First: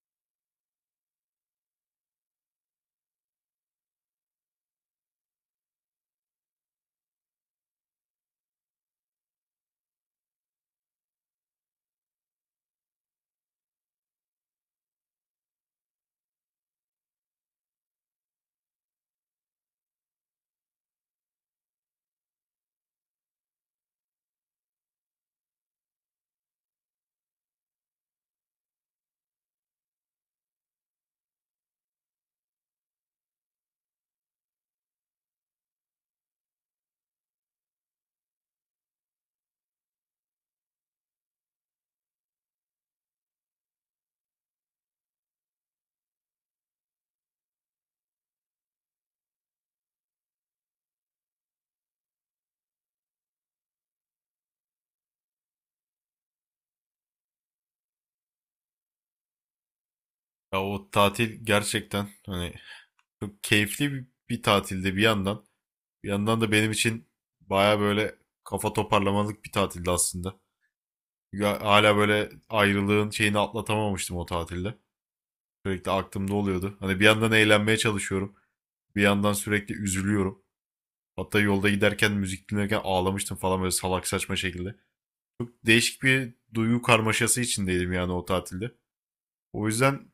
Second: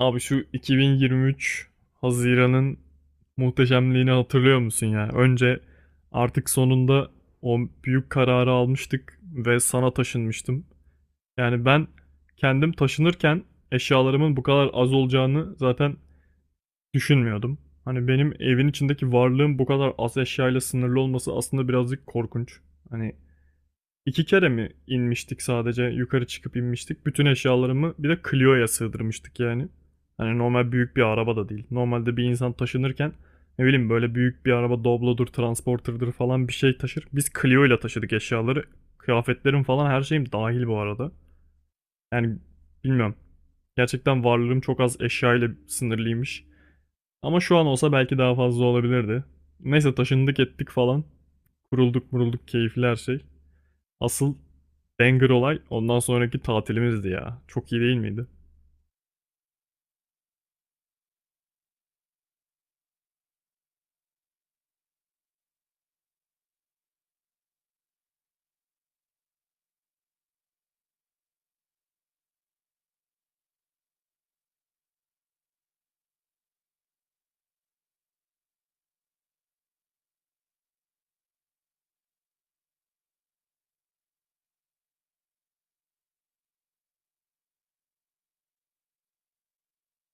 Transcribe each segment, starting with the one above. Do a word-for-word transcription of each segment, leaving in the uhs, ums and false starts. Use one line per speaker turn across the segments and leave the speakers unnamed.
Abi şu iki bin yirmi üç Haziran'ın muhteşemliğini hatırlıyor musun ya? Önce artık sonunda o büyük kararı almıştık ve sana taşınmıştım. Yani ben kendim taşınırken eşyalarımın bu kadar az olacağını zaten düşünmüyordum. Hani benim evin içindeki varlığım bu kadar az eşyayla sınırlı olması aslında birazcık korkunç. Hani İki kere mi inmiştik, sadece yukarı çıkıp inmiştik. Bütün eşyalarımı bir de Clio'ya sığdırmıştık yani. Hani normal büyük bir araba da değil. Normalde bir insan taşınırken ne bileyim böyle büyük bir araba Doblo'dur, Transporter'dır falan bir şey taşır. Biz Clio ile taşıdık eşyaları. Kıyafetlerim falan her şeyim dahil bu arada. Yani bilmiyorum. Gerçekten varlığım çok az eşya ile sınırlıymış. Ama şu an olsa belki daha fazla olabilirdi. Neyse taşındık ettik falan. Kurulduk murulduk, keyifli her şey. Asıl banger olay ondan sonraki tatilimizdi ya. Çok iyi değil miydi?
Ya o tatil gerçekten hani çok keyifli bir, bir tatilde bir yandan. Bir yandan da benim için baya böyle kafa toparlamalık bir tatildi aslında. Çünkü ha- hala böyle ayrılığın şeyini atlatamamıştım o tatilde. Sürekli aklımda oluyordu. Hani bir yandan eğlenmeye çalışıyorum. Bir yandan sürekli üzülüyorum. Hatta yolda giderken müzik dinlerken ağlamıştım falan böyle salak saçma şekilde. Çok değişik bir duygu karmaşası içindeydim yani o tatilde. O yüzden çok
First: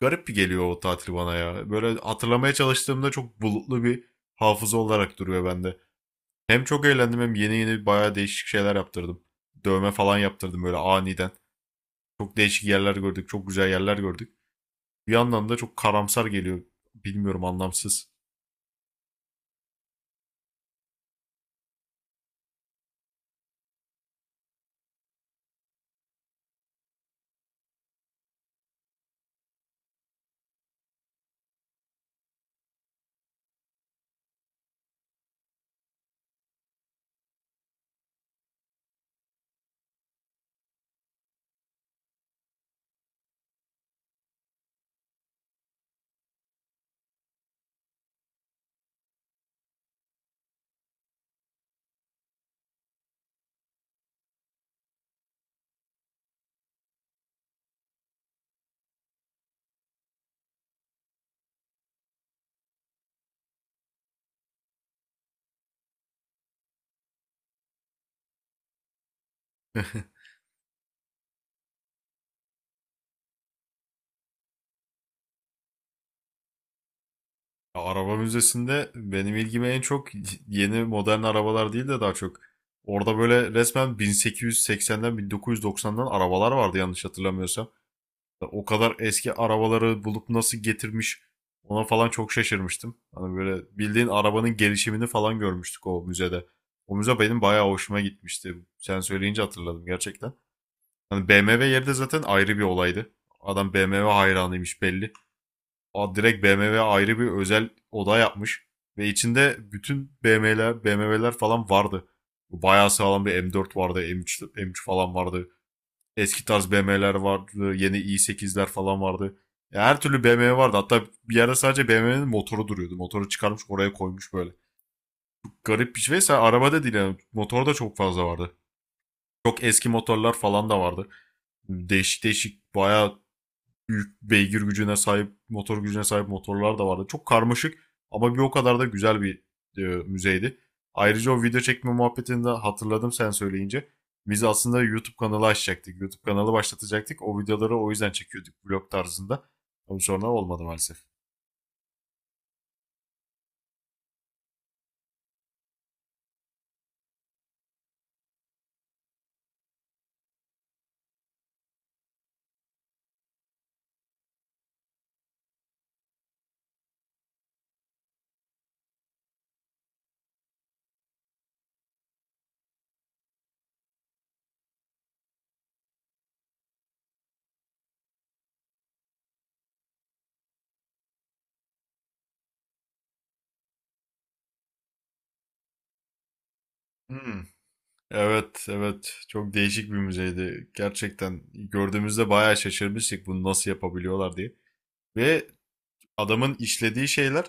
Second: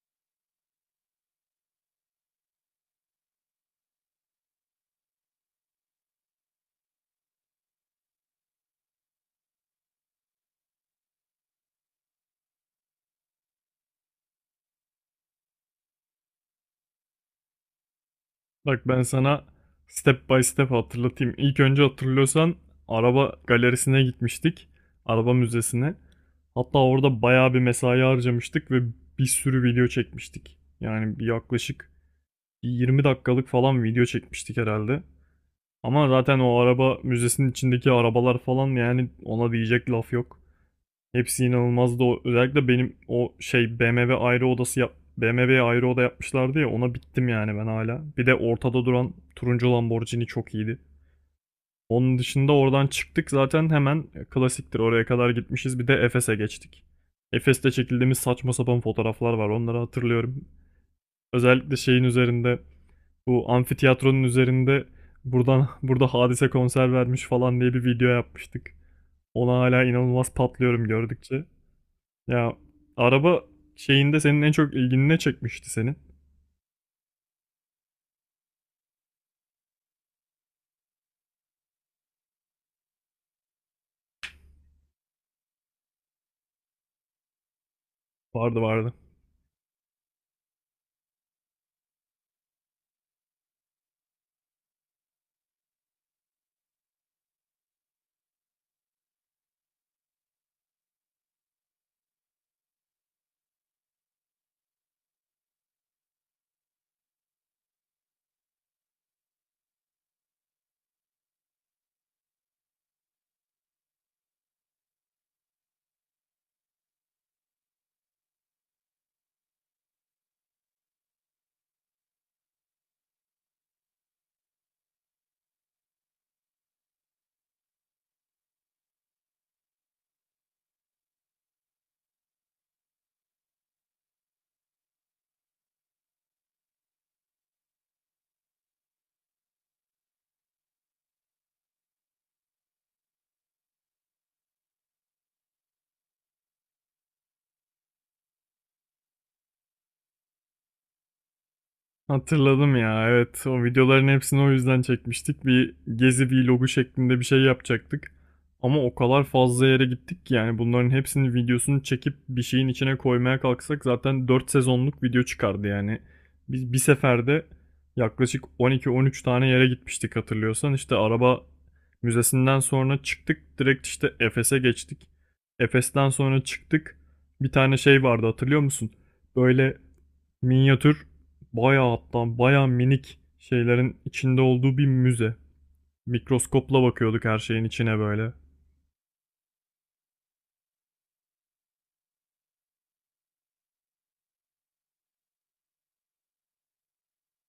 garip bir geliyor o tatil bana ya. Böyle hatırlamaya çalıştığımda çok bulutlu bir hafıza olarak duruyor bende. Hem çok eğlendim hem yeni yeni bayağı değişik şeyler yaptırdım. Dövme falan yaptırdım böyle aniden. Çok değişik yerler gördük, çok güzel yerler gördük. Bir yandan da çok karamsar geliyor. Bilmiyorum, anlamsız.
Bak ben sana step by step hatırlatayım. İlk önce hatırlıyorsan araba galerisine gitmiştik. Araba müzesine. Hatta orada bayağı bir mesai harcamıştık ve bir sürü video çekmiştik. Yani bir yaklaşık yirmi dakikalık falan video çekmiştik herhalde. Ama zaten o araba müzesinin içindeki arabalar falan, yani ona diyecek laf yok. Hepsi inanılmazdı. O, özellikle benim o şey B M W ayrı odası yap B M W'ye ayrı oda yapmışlardı ya, ona bittim yani ben hala. Bir de ortada duran turuncu Lamborghini çok iyiydi. Onun dışında oradan çıktık zaten hemen, klasiktir oraya kadar gitmişiz. Bir de Efes'e geçtik. Efes'te çekildiğimiz saçma sapan fotoğraflar var, onları hatırlıyorum. Özellikle şeyin üzerinde, bu amfiteyatronun üzerinde, buradan burada Hadise konser vermiş falan diye bir video yapmıştık. Ona hala inanılmaz patlıyorum gördükçe. Ya araba şeyinde senin en çok ilgini ne çekmişti senin?
Araba müzesinde benim ilgime en çok yeni modern arabalar değil de daha çok orada böyle resmen bin sekiz yüz seksenden bin dokuz yüz doksandan arabalar vardı yanlış hatırlamıyorsam.
Vardı
O
vardı.
kadar eski arabaları bulup nasıl getirmiş ona falan çok şaşırmıştım. Hani böyle bildiğin arabanın gelişimini falan görmüştük o müzede. O müze benim bayağı hoşuma gitmişti. Sen söyleyince hatırladım gerçekten. Hani B M W yeri de zaten ayrı bir olaydı. Adam B M W hayranıymış belli. Aa, direkt B M W ayrı bir özel oda yapmış. Ve içinde bütün B M W'ler, B M W'ler falan vardı. Bayağı sağlam bir M dört vardı, M üç, M üç falan vardı. Eski tarz B M W'ler vardı. Yeni i sekizler falan vardı. Ya, her türlü B M W vardı. Hatta bir yerde sadece B M W'nin motoru duruyordu. Motoru çıkarmış oraya koymuş böyle. Garip bir şey. Mesela arabada değil yani. Motor da çok fazla vardı. Çok eski motorlar falan da vardı. Değişik değişik bayağı büyük beygir gücüne sahip, motor gücüne sahip motorlar da vardı. Çok karmaşık ama bir o kadar da güzel bir e, müzeydi. Ayrıca o video çekme muhabbetinde hatırladım sen söyleyince. Biz aslında YouTube kanalı açacaktık. YouTube kanalı başlatacaktık. O videoları o yüzden çekiyorduk vlog tarzında. Ama sonra olmadı maalesef.
Hatırladım ya, evet, o videoların hepsini o yüzden çekmiştik. Bir gezi vlogu şeklinde bir şey yapacaktık. Ama o kadar fazla yere gittik ki yani bunların hepsinin videosunu çekip bir şeyin içine koymaya kalksak zaten dört sezonluk video çıkardı yani. Biz bir seferde yaklaşık on iki on üç tane yere gitmiştik hatırlıyorsan. İşte araba müzesinden sonra çıktık, direkt işte Efes'e geçtik. Efes'ten sonra çıktık. Bir tane şey vardı hatırlıyor musun? Böyle Minyatür, bayağı hatta bayağı minik şeylerin içinde olduğu bir müze. Mikroskopla bakıyorduk her
Hmm.
şeyin içine böyle.
Evet, evet. Çok değişik bir müzeydi. Gerçekten gördüğümüzde bayağı şaşırmıştık bunu nasıl yapabiliyorlar diye. Ve adamın işlediği şeyler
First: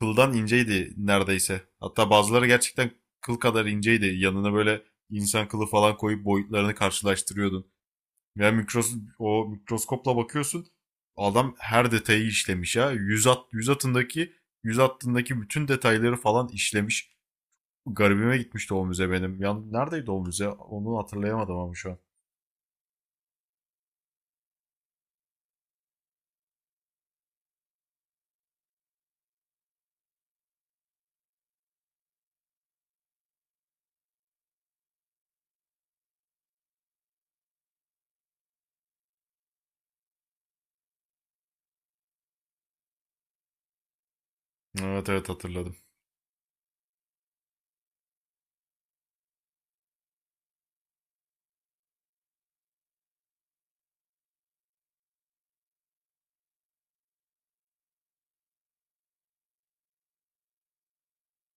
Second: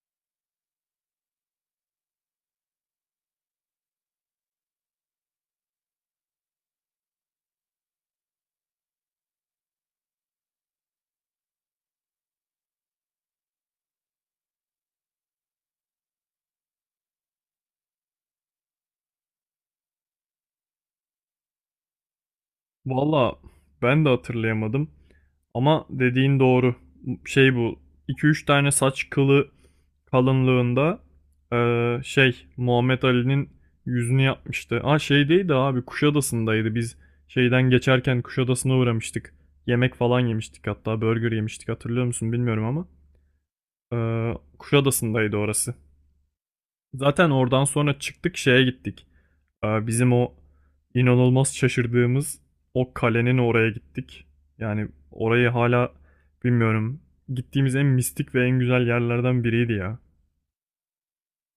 kıldan inceydi neredeyse. Hatta bazıları gerçekten kıl kadar inceydi. Yanına böyle insan kılı falan koyup boyutlarını karşılaştırıyordun. Ya mikros o mikroskopla bakıyorsun. Adam her detayı işlemiş ya. Yüz at yüz atındaki yüz hattındaki bütün detayları falan işlemiş. Garibime gitmişti o müze benim. Ya neredeydi o müze? Onu hatırlayamadım ama şu an.
Valla ben de hatırlayamadım ama dediğin doğru. Şey bu iki üç tane saç kılı kalınlığında eee, şey Muhammed Ali'nin yüzünü yapmıştı. Aa, şey değil de abi Kuşadası'ndaydı, biz şeyden geçerken Kuşadası'na uğramıştık. Yemek falan yemiştik, hatta burger yemiştik, hatırlıyor musun bilmiyorum ama. Eee
Evet evet,
Kuşadası'ndaydı orası.
hatırladım.
Zaten oradan sonra çıktık, şeye gittik. Ee, Bizim o inanılmaz şaşırdığımız o kalenin oraya gittik. Yani orayı hala bilmiyorum. Gittiğimiz en mistik ve en güzel yerlerden biriydi ya.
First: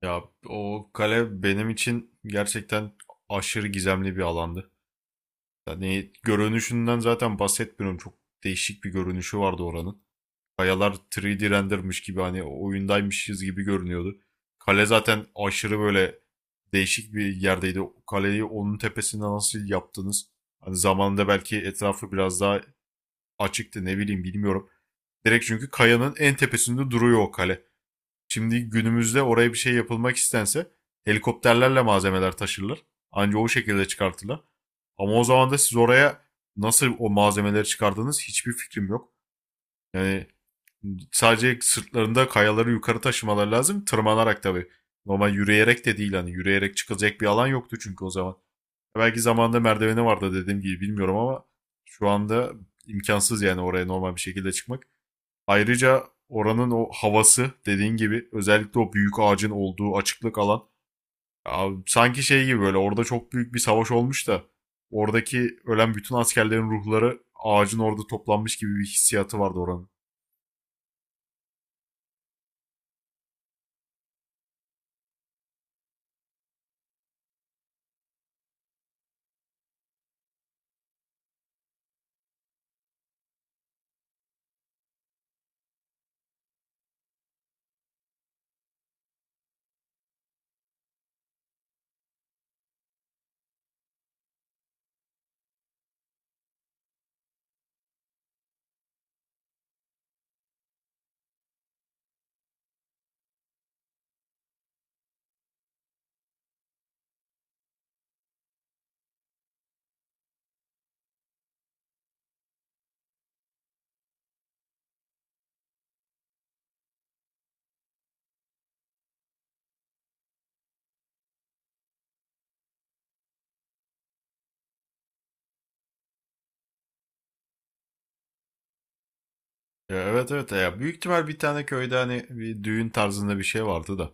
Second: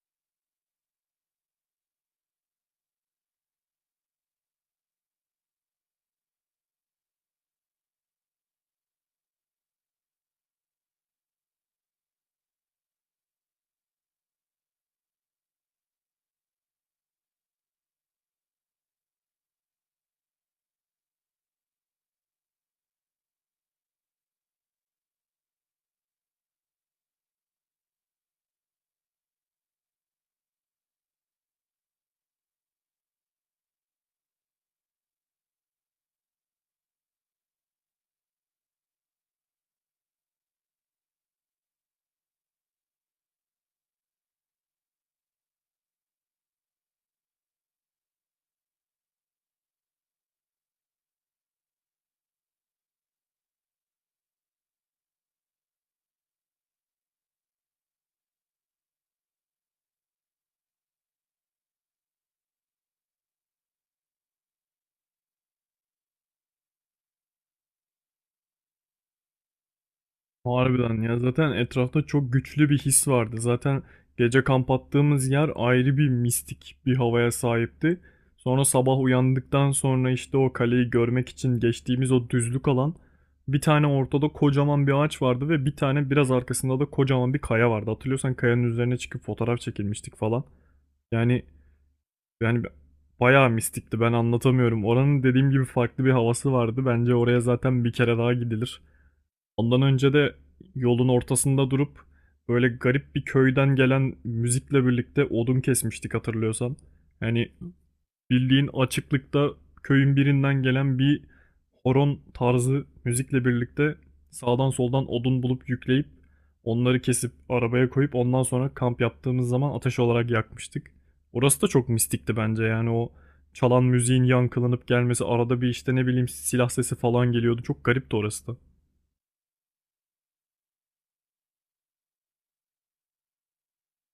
Ya o kale benim için gerçekten aşırı gizemli bir alandı. Yani görünüşünden zaten bahsetmiyorum. Çok değişik bir görünüşü vardı oranın. Kayalar üç D rendermiş gibi hani oyundaymışız gibi görünüyordu. Kale zaten aşırı böyle değişik bir yerdeydi. Kaleyi onun tepesinde nasıl yaptınız? Hani zamanında belki etrafı biraz daha açıktı, ne bileyim, bilmiyorum. Direkt çünkü kayanın en tepesinde duruyor o kale. Şimdi günümüzde oraya bir şey yapılmak istense helikopterlerle malzemeler taşırlar. Anca o şekilde çıkartırlar. Ama o zaman da siz oraya nasıl o malzemeleri çıkardınız hiçbir fikrim yok. Yani sadece sırtlarında kayaları yukarı taşımaları lazım. Tırmanarak tabii. Normal yürüyerek de değil, hani yürüyerek çıkılacak bir alan yoktu çünkü o zaman. Belki zamanında merdiveni vardı dediğim gibi, bilmiyorum ama şu anda imkansız yani oraya normal bir şekilde çıkmak. Ayrıca oranın o havası dediğin gibi özellikle o büyük ağacın olduğu açıklık alan, abi, sanki şey gibi böyle orada çok büyük bir savaş olmuş da oradaki ölen bütün askerlerin ruhları ağacın orada toplanmış gibi bir hissiyatı vardı oranın.
Harbiden ya, zaten etrafta çok güçlü bir his vardı. Zaten gece kamp attığımız yer ayrı bir mistik bir havaya sahipti. Sonra sabah uyandıktan sonra işte o kaleyi görmek için geçtiğimiz o düzlük alan, bir tane ortada kocaman bir ağaç vardı ve bir tane biraz arkasında da kocaman bir kaya vardı. Hatırlıyorsan kayanın üzerine çıkıp fotoğraf çekilmiştik falan. Yani yani bayağı mistikti, ben anlatamıyorum. Oranın dediğim gibi farklı bir havası vardı. Bence oraya zaten bir kere daha gidilir. Ondan önce de yolun ortasında durup böyle garip bir köyden gelen müzikle birlikte odun kesmiştik hatırlıyorsan. Yani bildiğin açıklıkta köyün birinden gelen bir horon tarzı müzikle birlikte sağdan soldan odun bulup yükleyip onları kesip arabaya koyup ondan sonra kamp yaptığımız zaman ateş olarak yakmıştık. Orası da çok mistikti bence, yani o çalan müziğin yankılanıp gelmesi, arada bir işte ne bileyim silah sesi falan geliyordu. Çok garipti orası da.
Ya, evet evet, ya büyük ihtimal bir tane köyde hani bir düğün tarzında bir şey vardı da.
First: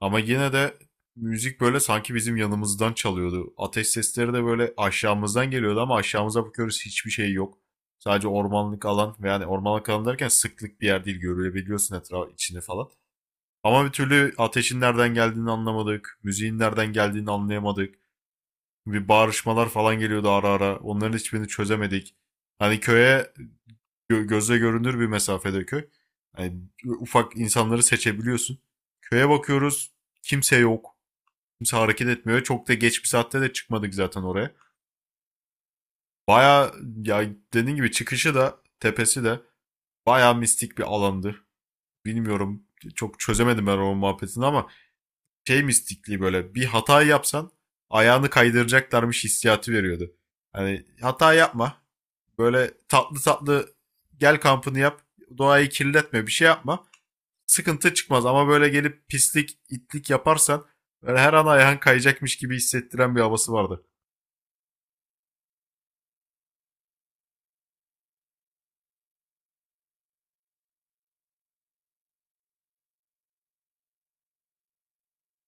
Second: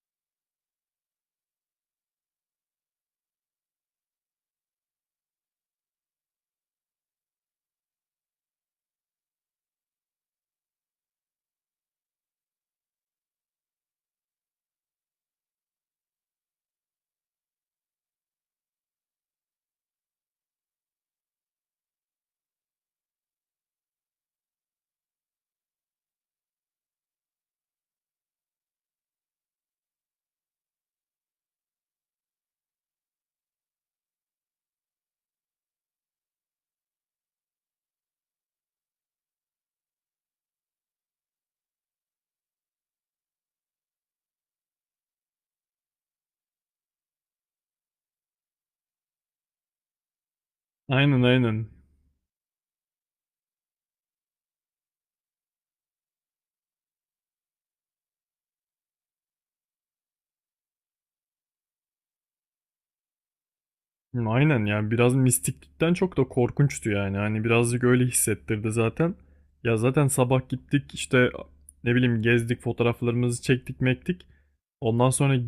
Ama yine de müzik böyle sanki bizim yanımızdan çalıyordu. Ateş sesleri de böyle aşağımızdan geliyordu ama aşağımıza bakıyoruz hiçbir şey yok. Sadece ormanlık alan ve yani ormanlık alan derken sıklık bir yer değil, görülebiliyorsun etraf içini falan. Ama bir türlü ateşin nereden geldiğini anlamadık. Müziğin nereden geldiğini anlayamadık. Bir bağırışmalar falan geliyordu ara ara. Onların hiçbirini çözemedik. Hani köye gö- gözle görünür bir mesafede köy. Yani ufak insanları seçebiliyorsun. Köye bakıyoruz. Kimse yok. Kimse hareket etmiyor. Çok da geç bir saatte de çıkmadık zaten oraya. Baya, ya, dediğin gibi çıkışı da tepesi de baya mistik bir alandı. Bilmiyorum, çok çözemedim ben o muhabbetini ama şey mistikliği, böyle bir hata yapsan ayağını kaydıracaklarmış hissiyatı veriyordu. Hani
Aynen,
hata
aynen.
yapma. Böyle tatlı tatlı gel kampını yap. Doğayı kirletme, bir şey yapma. Sıkıntı çıkmaz ama böyle gelip pislik itlik yaparsan böyle her an ayağın kayacakmış gibi hissettiren bir havası vardı.
Aynen. Yani biraz mistiklikten çok da korkunçtu yani. Hani birazcık öyle hissettirdi zaten. Ya zaten sabah gittik işte, ne bileyim, gezdik, fotoğraflarımızı çektik mektik. Ondan sonra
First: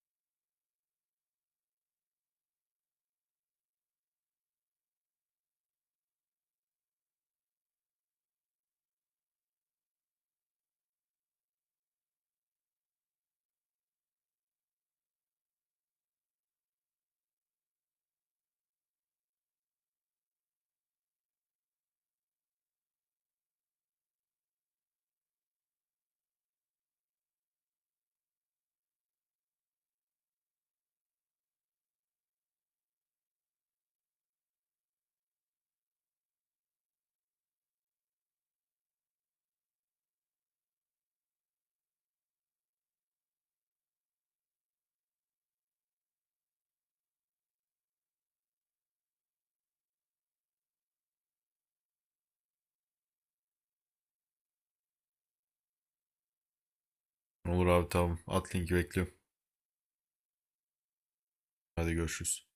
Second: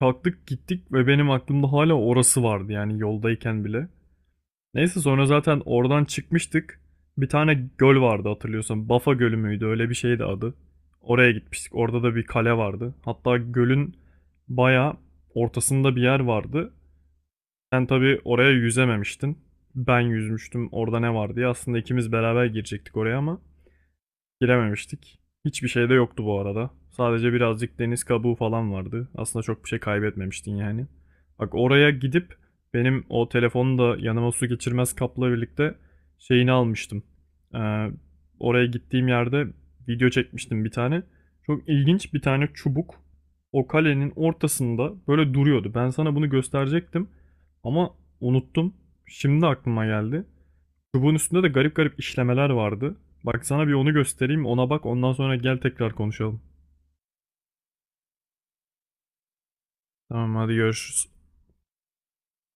kalktık gittik ve benim aklımda hala orası vardı yani yoldayken bile. Neyse, sonra zaten oradan çıkmıştık. Bir tane göl vardı hatırlıyorsan. Bafa Gölü müydü, öyle bir şeydi adı. Oraya gitmiştik. Orada da bir kale vardı. Hatta gölün baya ortasında bir yer vardı. Sen tabii oraya yüzememiştin. Ben yüzmüştüm. Orada ne var diye. Aslında ikimiz beraber girecektik oraya ama girememiştik. Hiçbir şey de yoktu bu arada. Sadece birazcık deniz kabuğu falan vardı. Aslında çok bir şey kaybetmemiştin yani. Bak, oraya gidip benim o telefonu da yanıma su geçirmez kapla birlikte şeyini almıştım. Ee, oraya gittiğim yerde video çekmiştim bir tane. Çok ilginç bir tane çubuk o kalenin ortasında böyle duruyordu. Ben sana bunu gösterecektim ama unuttum. Şimdi aklıma geldi. Çubuğun üstünde de garip garip işlemeler vardı. Bak, sana bir onu göstereyim, ona bak, ondan sonra gel tekrar konuşalım.
Olur abi, tamam. At linki, bekliyorum.
Tamam, hadi görüşürüz.
Hadi görüşürüz.